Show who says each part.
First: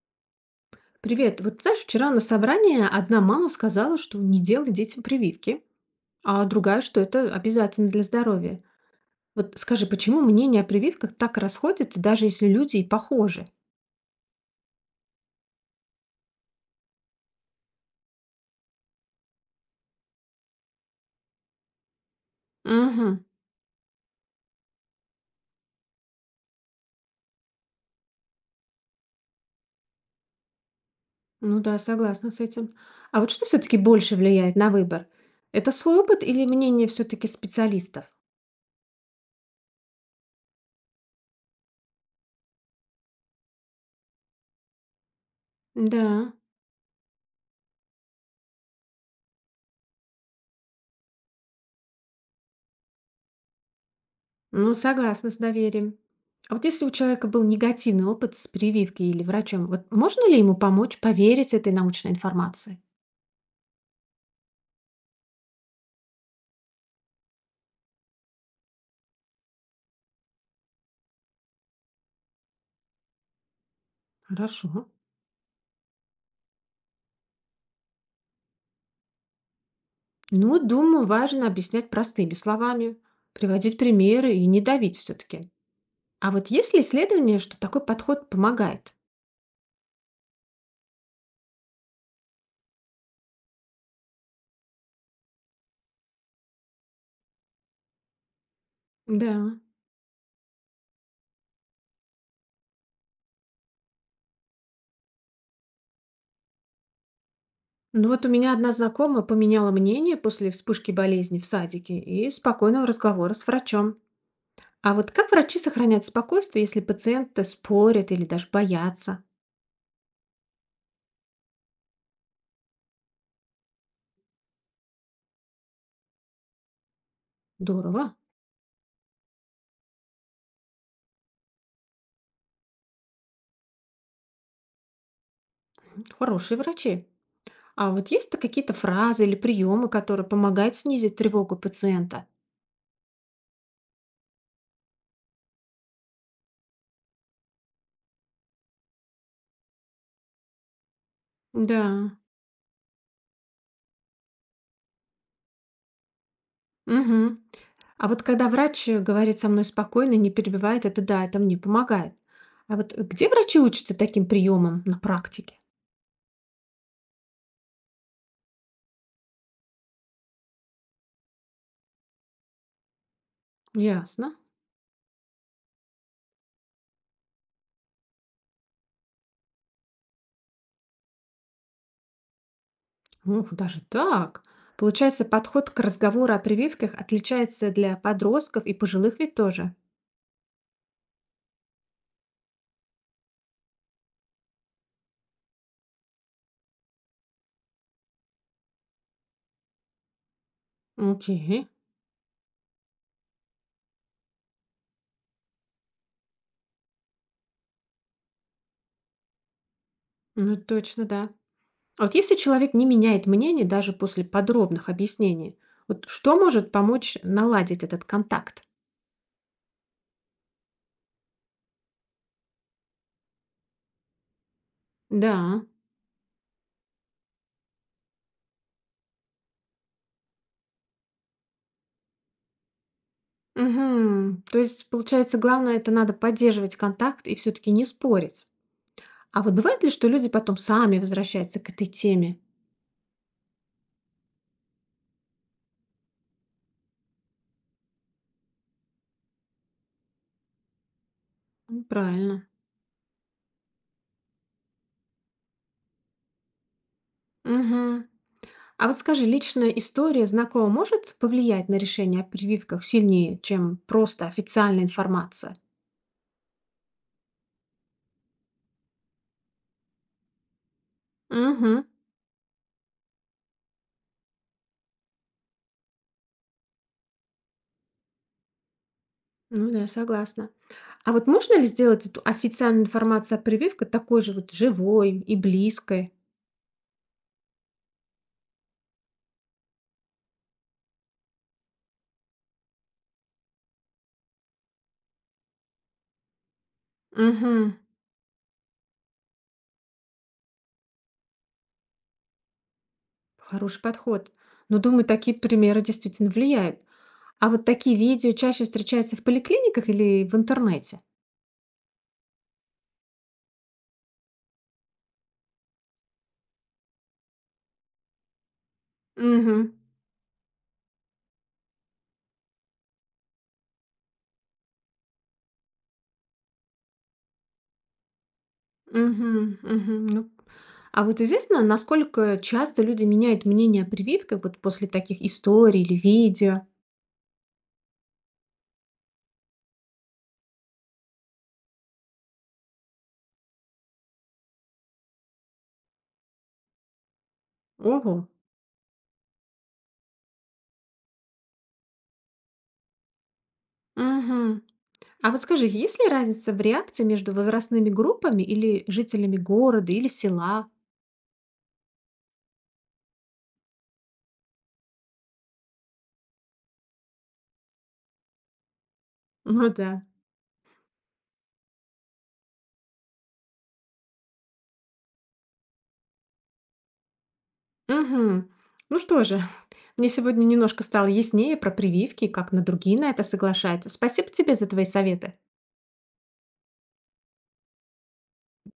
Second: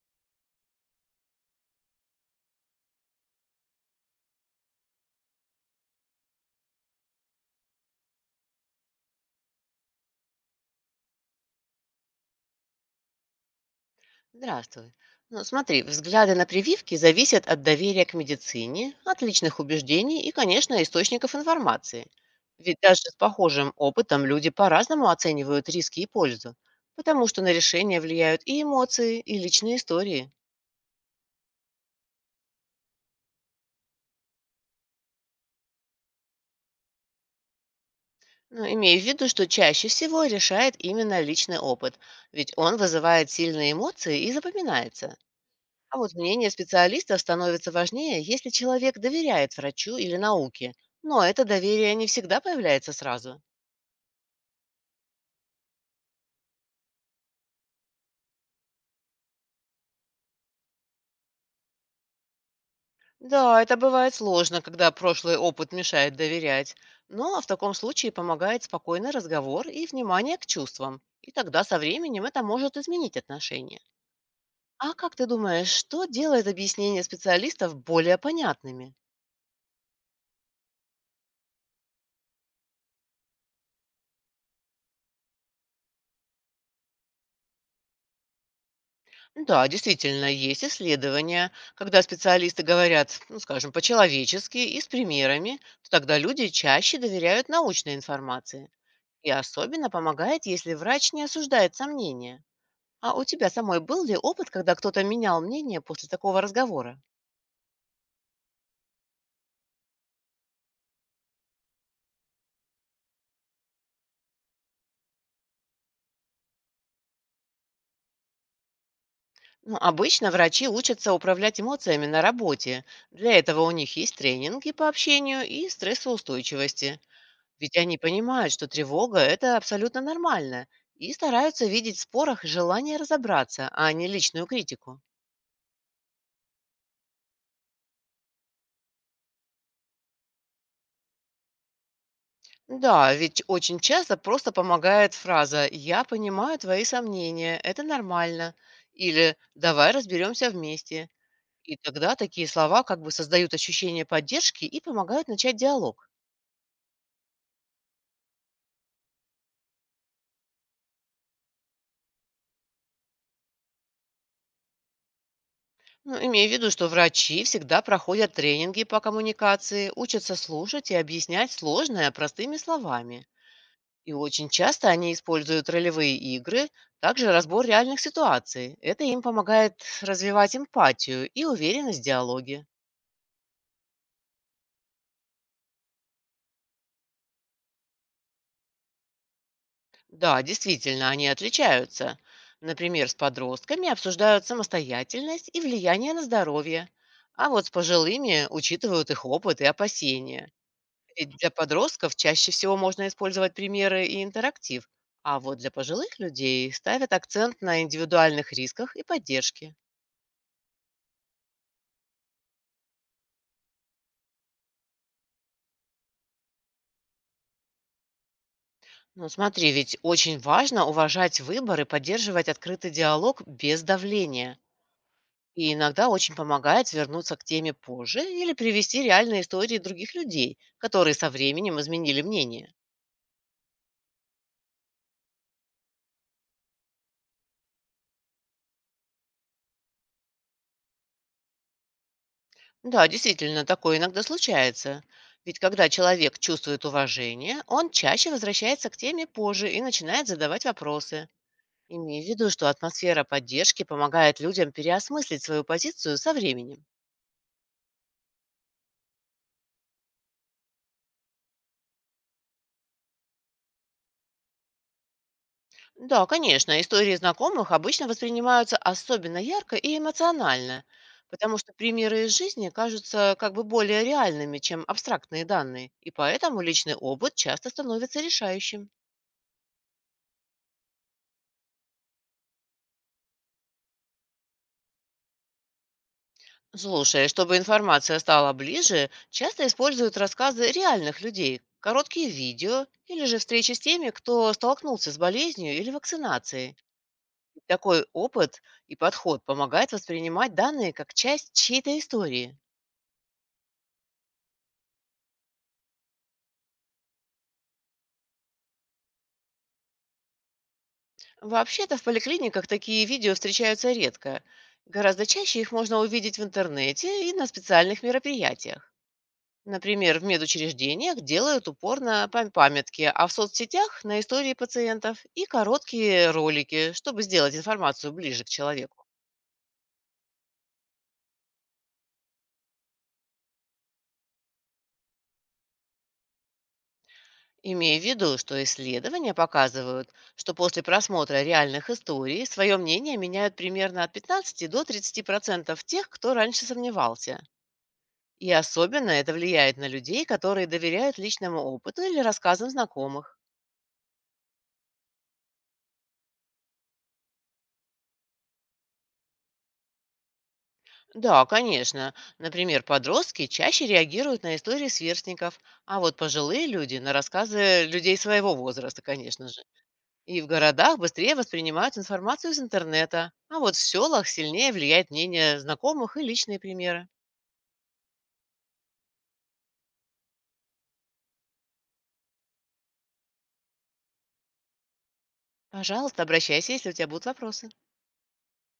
Speaker 1: Привет. Вот знаешь, вчера на собрании одна мама сказала, что не делай детям прививки, а другая, что это обязательно для здоровья. Вот скажи, почему мнение о прививках так расходится, даже если люди и похожи?
Speaker 2: Здравствуй. Ну, смотри, взгляды на прививки зависят от доверия к медицине, от личных убеждений и, конечно, источников информации. Ведь даже с
Speaker 1: Угу.
Speaker 2: похожим опытом люди по-разному оценивают риски и пользу, потому что на решение влияют и эмоции, и личные истории.
Speaker 1: Ну да, согласна с этим. А вот что все-таки больше влияет на выбор? Это свой опыт или мнение все-таки специалистов?
Speaker 2: Но имея в виду, что чаще всего решает именно личный опыт, ведь он вызывает сильные эмоции и запоминается. А
Speaker 1: Да,
Speaker 2: вот мнение специалистов становится важнее, если человек доверяет врачу или науке. Но это доверие не всегда появляется сразу.
Speaker 1: ну согласна с доверием. А вот если у человека был негативный опыт с прививкой или врачом, вот можно ли ему помочь поверить этой научной информации?
Speaker 2: Да, это бывает сложно, когда прошлый опыт мешает доверять. Но в таком случае помогает спокойный разговор и внимание к чувствам. И тогда со временем это может изменить отношения.
Speaker 1: Хорошо.
Speaker 2: А как ты думаешь, что делает объяснения специалистов более понятными?
Speaker 1: Ну, думаю, важно объяснять простыми словами, приводить примеры и не давить все-таки. А вот есть ли исследования, что такой подход помогает?
Speaker 2: Да, действительно, есть исследования, когда специалисты говорят, ну, скажем, по-человечески и с примерами, то тогда люди чаще доверяют научной информации. И
Speaker 1: Да.
Speaker 2: особенно помогает, если врач не осуждает сомнения. А у тебя самой был ли опыт, когда кто-то менял мнение после такого разговора?
Speaker 1: Ну вот у меня одна знакомая поменяла мнение после вспышки болезни в садике и спокойного разговора с врачом. А вот как врачи сохраняют спокойствие, если пациенты спорят или даже боятся?
Speaker 2: Ну, обычно врачи учатся управлять эмоциями на работе. Для этого у них есть тренинги по общению и стрессоустойчивости. Ведь они
Speaker 1: Здорово.
Speaker 2: понимают, что тревога– это абсолютно нормально, и стараются видеть в спорах желание разобраться, а не личную критику.
Speaker 1: Хорошие врачи. А вот есть-то какие-то фразы или приемы, которые помогают снизить тревогу пациента?
Speaker 2: Да, ведь очень часто просто помогает фраза «Я понимаю твои сомнения, это нормально» или «Давай разберемся вместе». И
Speaker 1: Да.
Speaker 2: тогда такие слова как бы создают ощущение поддержки и помогают начать диалог.
Speaker 1: Мгм. А вот когда врач говорит со мной спокойно, не перебивает, это да, это мне помогает. А вот где врачи учатся таким приемам на практике?
Speaker 2: Ну, имея в виду, что врачи всегда проходят тренинги по коммуникации, учатся слушать и объяснять сложное простыми словами. И
Speaker 1: Ясно.
Speaker 2: очень часто они используют ролевые игры, также разбор реальных ситуаций. Это им помогает развивать эмпатию и уверенность в диалоге.
Speaker 1: Ух, даже так. Получается, подход к разговору о прививках отличается для подростков и пожилых ведь тоже.
Speaker 2: Да, действительно, они отличаются. Например, с подростками обсуждают самостоятельность и влияние на здоровье, а вот с пожилыми учитывают их опыт и опасения. Ведь для
Speaker 1: Окей.
Speaker 2: подростков чаще всего можно использовать примеры и интерактив, а вот для пожилых людей ставят акцент на индивидуальных рисках и поддержке.
Speaker 1: Ну, точно, да. А вот если человек не меняет мнение даже после подробных объяснений, вот что может помочь наладить этот контакт?
Speaker 2: Ну, смотри, ведь очень важно уважать выбор и поддерживать открытый диалог без давления.
Speaker 1: Да.
Speaker 2: И иногда очень помогает вернуться к теме позже или привести реальные истории других людей, которые со временем изменили мнение.
Speaker 1: Мгм. То есть, получается, главное — это надо поддерживать контакт и все таки не спорить. А вот бывает ли, что люди потом сами возвращаются к этой теме?
Speaker 2: Да, действительно, такое иногда случается. Ведь когда человек чувствует уважение, он чаще возвращается к теме позже и начинает задавать вопросы.
Speaker 1: М,
Speaker 2: Имей в
Speaker 1: правильно.
Speaker 2: виду, что атмосфера поддержки помогает людям переосмыслить свою позицию со временем.
Speaker 1: Мгм. А вот скажи, личная история знакомого может повлиять на решение о прививках сильнее, чем просто официальная информация?
Speaker 2: Да, конечно, истории знакомых обычно воспринимаются особенно ярко и эмоционально, потому что
Speaker 1: Мгм.
Speaker 2: примеры из жизни кажутся как бы более реальными, чем абстрактные данные, и поэтому личный опыт часто становится решающим.
Speaker 1: Ну да, согласна. А вот можно ли сделать эту официальную информацию о прививках такой же вот живой и близкой?
Speaker 2: Слушай, чтобы информация стала ближе, часто используют рассказы реальных людей, короткие видео или же встречи с теми, кто столкнулся с болезнью или вакцинацией.
Speaker 1: Мгм.
Speaker 2: Такой опыт и подход помогает воспринимать данные как часть чьей-то истории.
Speaker 1: Хороший подход. Но, думаю, такие примеры действительно влияют. А вот такие видео чаще встречаются в поликлиниках или в интернете?
Speaker 2: Вообще-то в поликлиниках такие видео встречаются редко. Гораздо чаще их можно увидеть в интернете и на специальных мероприятиях.
Speaker 1: Мгм.
Speaker 2: Например, в медучреждениях делают упор на памятки, а в соцсетях– на истории пациентов и короткие ролики, чтобы сделать информацию ближе к человеку.
Speaker 1: Мгм. Мгм. Ну, а вот известно, насколько часто люди меняют мнение о прививках вот после таких историй или видео?
Speaker 2: Имея в виду, что исследования показывают, что после просмотра реальных историй свое мнение меняют примерно от 15 до 30% тех, кто раньше сомневался.
Speaker 1: Ого.
Speaker 2: И особенно это влияет на людей, которые доверяют личному опыту или рассказам знакомых.
Speaker 1: Мгм. А вот скажи, есть ли разница в реакции между возрастными группами или жителями города или села?
Speaker 2: Да, конечно. Например, подростки чаще реагируют на истории сверстников, а вот пожилые люди на рассказы людей своего возраста, конечно же.
Speaker 1: Ну да.
Speaker 2: И в городах быстрее воспринимают информацию из интернета, а вот в селах сильнее влияет мнение знакомых и личные примеры.
Speaker 1: Угу. Ну что же, мне сегодня немножко стало яснее про прививки и как на другие на это соглашаются. Спасибо тебе за твои советы.
Speaker 2: Пожалуйста, обращайся, если у тебя будут вопросы.